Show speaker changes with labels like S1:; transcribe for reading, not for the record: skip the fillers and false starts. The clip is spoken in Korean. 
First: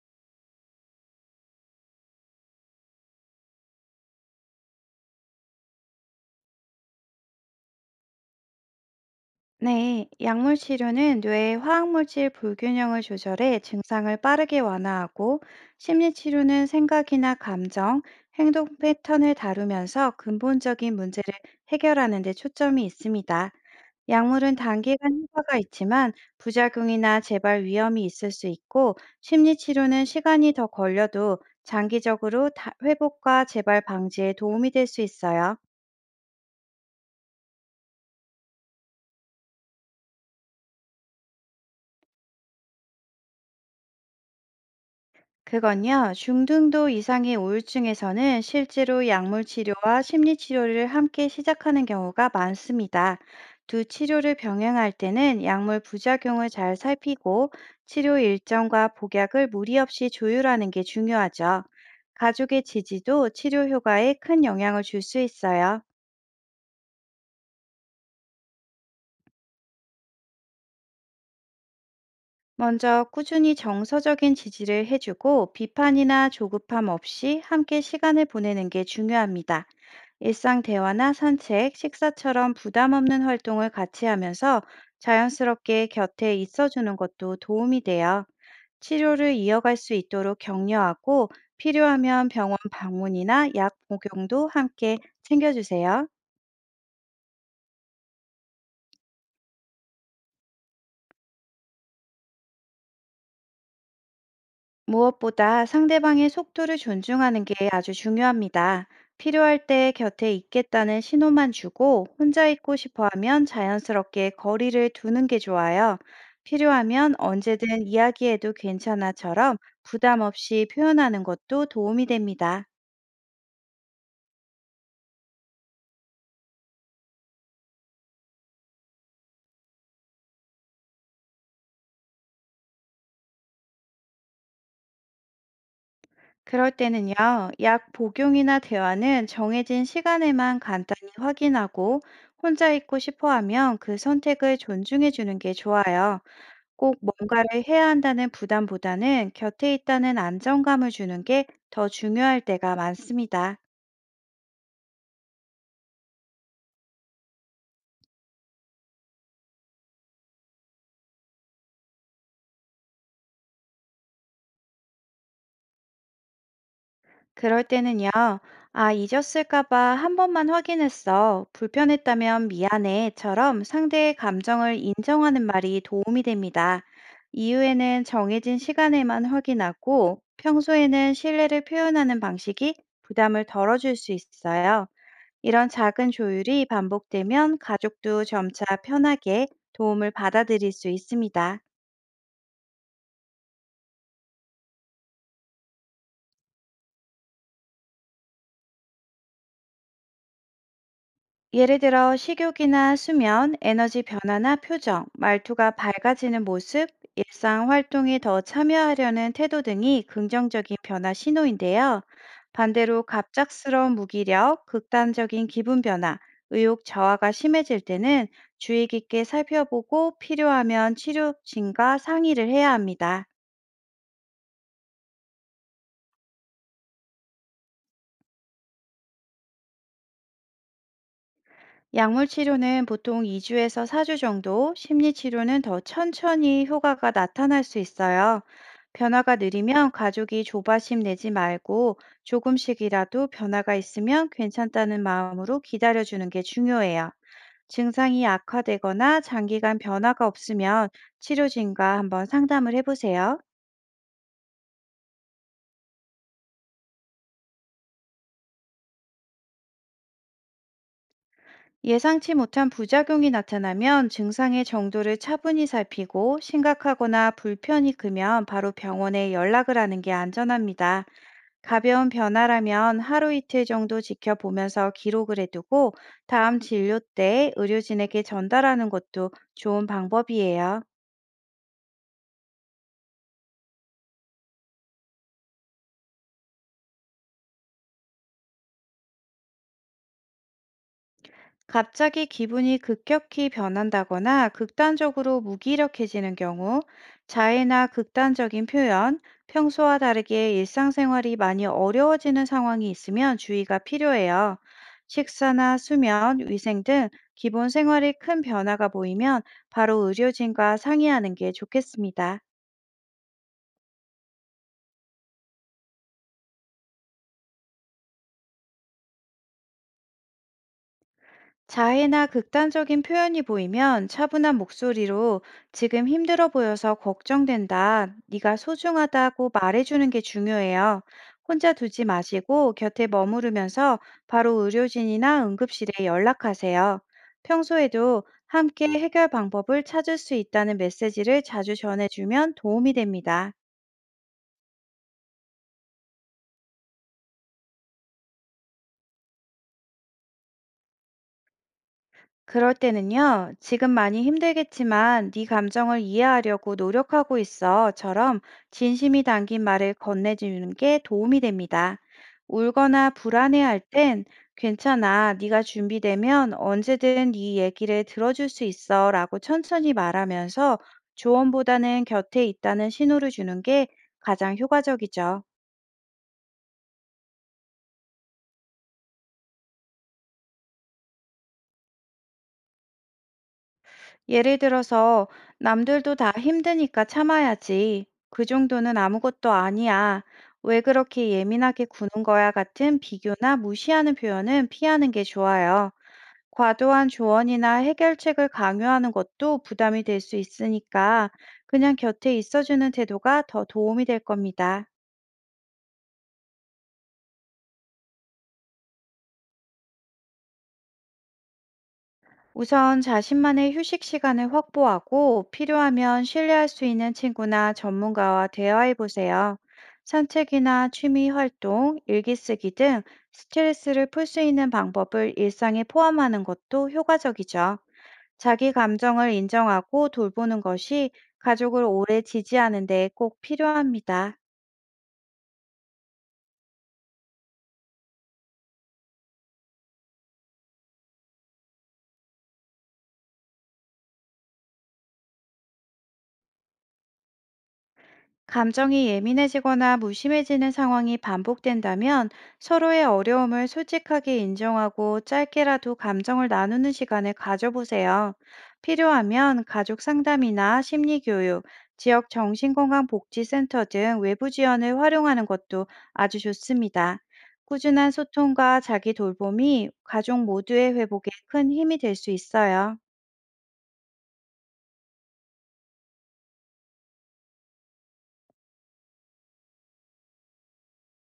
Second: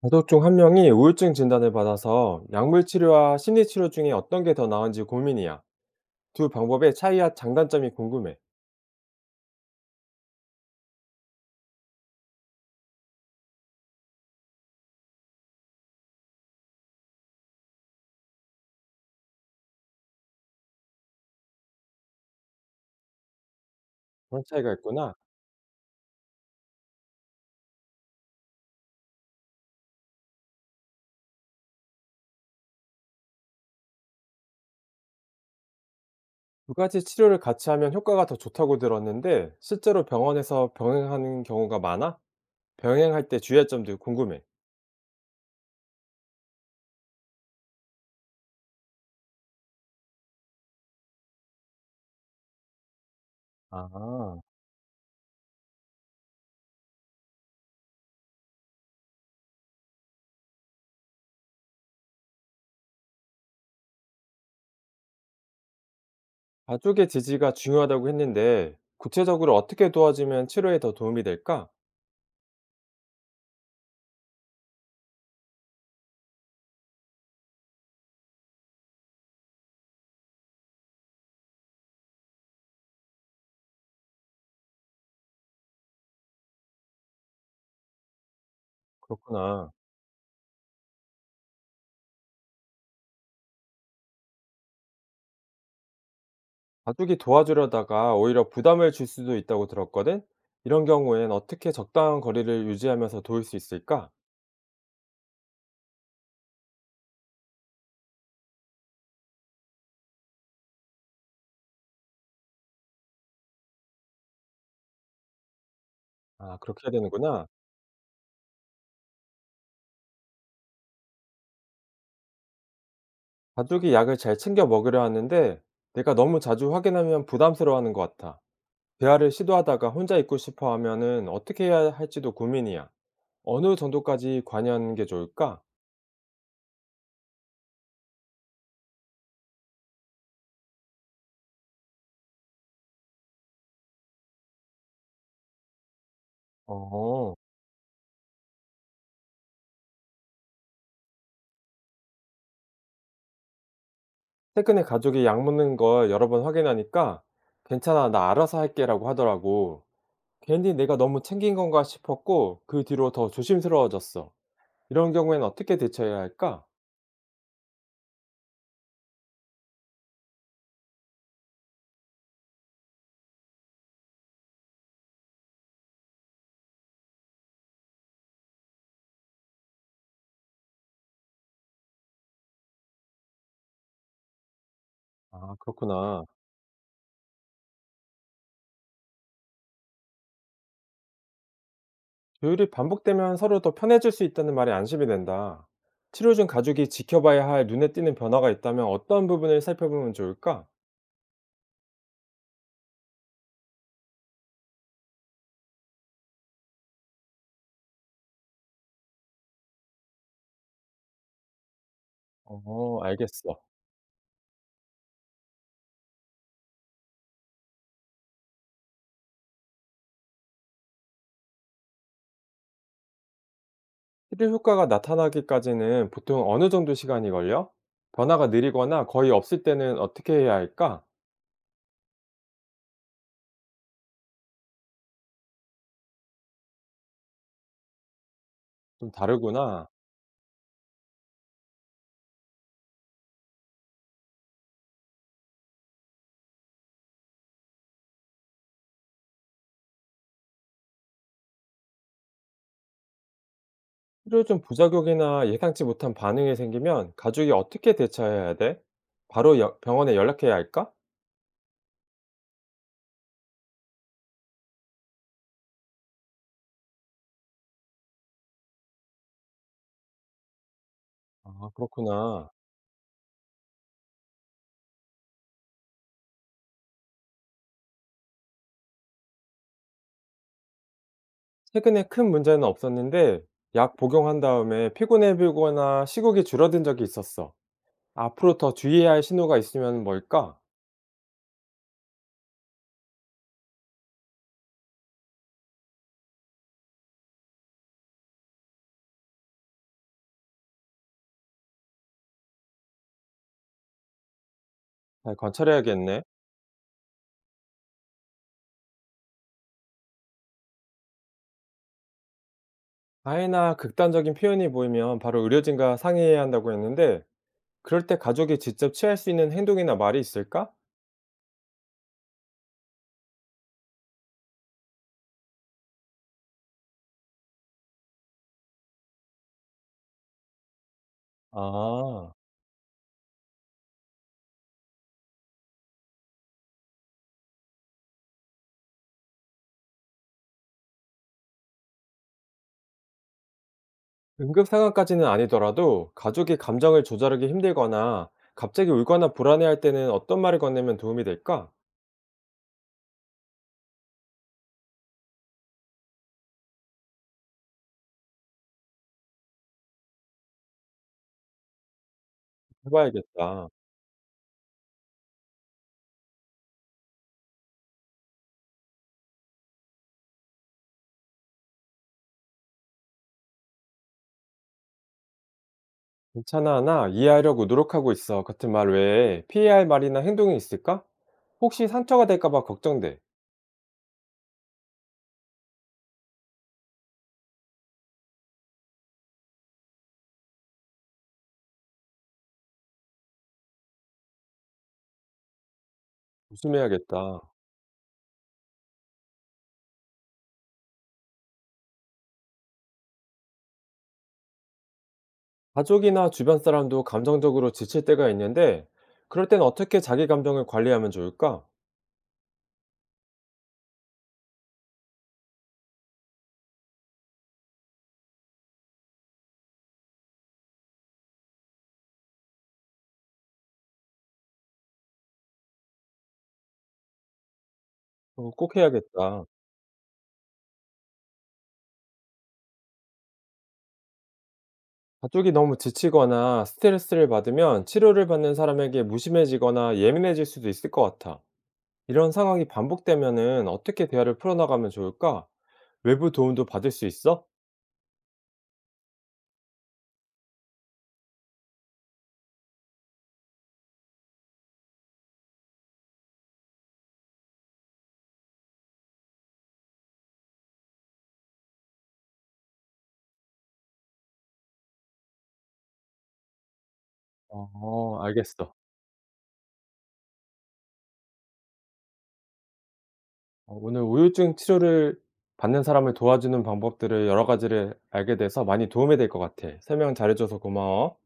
S1: 가족 중 한 명이 우울증 진단을 받아서 약물 치료와 심리 치료 중에 어떤 게 더 나은지 고민이야. 두 방법의 차이와 장단점이 궁금해.
S2: 네, 약물 치료는 뇌의 화학물질 불균형을 조절해 증상을 빠르게 완화하고, 심리 치료는 생각이나 감정, 행동 패턴을 다루면서 근본적인 문제를 해결하는 데 초점이 있습니다.
S1: 그런
S2: 약물은
S1: 차이가 있구나.
S2: 단기간 효과가 있지만 부작용이나 재발 위험이 있을 수 있고, 심리 치료는 시간이 더 걸려도 장기적으로 회복과 재발 방지에 도움이 될 수 있어요.
S1: 두 가지 치료를 같이 하면 효과가 더 좋다고 들었는데 실제로 병원에서 병행하는 경우가 많아? 병행할 때 주의점도 궁금해.
S2: 그건요, 중등도 이상의 우울증에서는 실제로 약물 치료와 심리 치료를 함께 시작하는 경우가 많습니다. 두 치료를
S1: 아,
S2: 병행할 때는 약물 부작용을 잘 살피고 치료 일정과 복약을 무리 없이 조율하는 게 중요하죠. 가족의 지지도 치료 효과에 큰 영향을 줄 수 있어요.
S1: 가족의 지지가 중요하다고 했는데 구체적으로 어떻게 도와주면 치료에 더 도움이 될까?
S2: 먼저 꾸준히 정서적인 지지를 해주고 비판이나 조급함 없이 함께 시간을 보내는 게 중요합니다. 일상 대화나 산책, 식사처럼 부담 없는 활동을 같이 하면서 자연스럽게 곁에 있어주는 것도 도움이 돼요. 치료를
S1: 그렇구나.
S2: 이어갈 수 있도록 격려하고 필요하면 병원 방문이나 약 복용도 함께 챙겨주세요.
S1: 가족이 도와주려다가 오히려 부담을 줄 수도 있다고 들었거든? 이런 경우엔 어떻게 적당한 거리를 유지하면서 도울 수 있을까?
S2: 무엇보다 상대방의 속도를 존중하는 게 아주 중요합니다. 필요할 때 곁에 있겠다는 신호만 주고 혼자 있고 싶어 하면 자연스럽게 거리를 두는 게 좋아요.
S1: 아, 그렇게 해야
S2: 필요하면
S1: 되는구나.
S2: 언제든 이야기해도 괜찮아처럼 부담 없이 표현하는 것도 도움이 됩니다.
S1: 가족이 약을 잘 챙겨 먹으려 하는데 내가 너무 자주 확인하면 부담스러워하는 것 같아. 대화를 시도하다가 혼자 있고 싶어 하면은 어떻게 해야 할지도 고민이야. 어느 정도까지 관여하는 게 좋을까?
S2: 그럴 때는요, 약 복용이나 대화는 정해진 시간에만 간단히 확인하고 혼자 있고 싶어 하면 그 선택을 존중해 주는 게 좋아요. 꼭
S1: 어,
S2: 뭔가를 해야 한다는 부담보다는 곁에 있다는 안정감을 주는 게 더 중요할 때가 많습니다.
S1: 최근에 가족이 약 먹는 걸 여러 번 확인하니까 괜찮아, 나 알아서 할게라고 하더라고. 괜히 내가 너무 챙긴 건가 싶었고 그 뒤로 더 조심스러워졌어. 이런 경우에는 어떻게 대처해야 할까?
S2: 그럴 때는요, 아, 잊었을까 봐 한 번만 확인했어. 불편했다면 미안해.처럼 상대의 감정을 인정하는 말이 도움이 됩니다. 이후에는 정해진 시간에만 확인하고 평소에는 신뢰를 표현하는 방식이 부담을 덜어줄 수 있어요.
S1: 아,
S2: 이런 작은
S1: 그렇구나.
S2: 조율이 반복되면 가족도 점차 편하게 도움을 받아들일 수 있습니다.
S1: 조율이 반복되면 서로 더 편해질 수 있다는 말이 안심이 된다. 치료 중 가족이 지켜봐야 할 눈에 띄는 변화가 있다면 어떤 부분을 살펴보면 좋을까?
S2: 예를 들어 식욕이나 수면, 에너지 변화나 표정, 말투가 밝아지는 모습, 일상 활동에 더 참여하려는 태도 등이 긍정적인 변화 신호인데요.
S1: 어,
S2: 반대로
S1: 알겠어.
S2: 갑작스러운 무기력, 극단적인 기분 변화, 의욕 저하가 심해질 때는 주의 깊게 살펴보고 필요하면 치료 진과 상의를 해야 합니다.
S1: 치료 효과가 나타나기까지는 보통 어느 정도 시간이 걸려? 변화가 느리거나 거의 없을 때는 어떻게 해야 할까?
S2: 약물 치료는 보통 2주에서 4주 정도, 심리 치료는 더 천천히 효과가 나타날 수 있어요.
S1: 좀
S2: 변화가
S1: 다르구나.
S2: 느리면 가족이 조바심 내지 말고 조금씩이라도 변화가 있으면 괜찮다는 마음으로 기다려주는 게 중요해요. 증상이 악화되거나 장기간 변화가 없으면 치료진과 한번 상담을 해보세요.
S1: 필요종 부작용이나 예상치 못한 반응이 생기면 가족이 어떻게 대처해야 돼? 바로 병원에 연락해야 할까?
S2: 예상치 못한 부작용이 나타나면 증상의 정도를 차분히 살피고 심각하거나 불편이 크면 바로 병원에 연락을 하는 게 안전합니다.
S1: 아,
S2: 가벼운
S1: 그렇구나.
S2: 변화라면 하루 이틀 정도 지켜보면서 기록을 해두고 다음 진료 때 의료진에게 전달하는 것도 좋은 방법이에요.
S1: 최근에 큰 문제는 없었는데 약 복용한 다음에 피곤해 보이거나 시국이 줄어든 적이 있었어. 앞으로 더 주의해야 할 신호가 있으면 뭘까?
S2: 갑자기 기분이 급격히 변한다거나 극단적으로 무기력해지는 경우 자해나 극단적인 표현, 평소와 다르게 일상생활이 많이 어려워지는 상황이 있으면 주의가 필요해요.
S1: 잘
S2: 식사나
S1: 관찰해야겠네.
S2: 수면, 위생 등 기본 생활에 큰 변화가 보이면 바로 의료진과 상의하는 게 좋겠습니다.
S1: 가해나 극단적인 표현이 보이면 바로 의료진과 상의해야 한다고 했는데 그럴 때 가족이 직접 취할 수 있는 행동이나 말이 있을까?
S2: 자해나 극단적인 표현이 보이면 차분한 목소리로 지금 힘들어 보여서 걱정된다. 네가 소중하다고 말해주는 게 중요해요. 혼자 두지
S1: 아.
S2: 마시고 곁에 머무르면서 바로 의료진이나 응급실에 연락하세요. 평소에도 함께 해결 방법을 찾을 수 있다는 메시지를 자주 전해주면 도움이 됩니다.
S1: 응급 상황까지는 아니더라도 가족이 감정을 조절하기 힘들거나 갑자기 울거나 불안해할 때는 어떤 말을 건네면 도움이 될까?
S2: 그럴 때는요, 지금 많이 힘들겠지만 네 감정을 이해하려고 노력하고 있어처럼 진심이 담긴 말을 건네주는 게 도움이 됩니다. 울거나
S1: 해봐야겠다.
S2: 불안해할 땐 괜찮아, 네가 준비되면 언제든 네 얘기를 들어줄 수 있어라고 천천히 말하면서 조언보다는 곁에 있다는 신호를 주는 게 가장 효과적이죠.
S1: 괜찮아, 나 이해하려고 노력하고 있어. 같은 말 외에 피해야 할 말이나 행동이 있을까? 혹시 상처가 될까봐 걱정돼.
S2: 예를 들어서 남들도 다 힘드니까 참아야지. 그 정도는 아무것도 아니야. 왜 그렇게 예민하게 구는 거야 같은 비교나 무시하는 표현은 피하는 게 좋아요. 과도한
S1: 조심해야겠다.
S2: 조언이나 해결책을 강요하는 것도 부담이 될 수 있으니까 그냥 곁에 있어주는 태도가 더 도움이 될 겁니다.
S1: 가족이나 주변 사람도 감정적으로 지칠 때가 있는데, 그럴 땐 어떻게 자기 감정을 관리하면 좋을까?
S2: 우선 자신만의 휴식 시간을 확보하고 필요하면 신뢰할 수 있는 친구나 전문가와 대화해 보세요. 산책이나 취미 활동, 일기 쓰기 등 스트레스를 풀 수 있는 방법을 일상에 포함하는 것도 효과적이죠.
S1: 어,
S2: 자기
S1: 꼭
S2: 감정을
S1: 해야겠다.
S2: 인정하고 돌보는 것이 가족을 오래 지지하는 데 꼭 필요합니다.
S1: 가족이 너무 지치거나 스트레스를 받으면 치료를 받는 사람에게 무심해지거나 예민해질 수도 있을 것 같아. 이런 상황이 반복되면은 어떻게 대화를 풀어나가면 좋을까? 외부 도움도 받을 수 있어?
S2: 감정이 예민해지거나 무심해지는 상황이 반복된다면 서로의 어려움을 솔직하게 인정하고 짧게라도 감정을 나누는 시간을 가져보세요. 필요하면 가족 상담이나 심리교육, 지역 정신건강복지센터 등 외부 지원을 활용하는 것도 아주 좋습니다. 꾸준한
S1: 어, 알겠어.
S2: 소통과 자기 돌봄이 가족 모두의 회복에 큰 힘이 될 수 있어요. 네.
S1: 어, 오늘 우울증 치료를 받는 사람을 도와주는 방법들을 여러 가지를 알게 돼서 많이 도움이 될 것 같아. 설명 잘해줘서 고마워.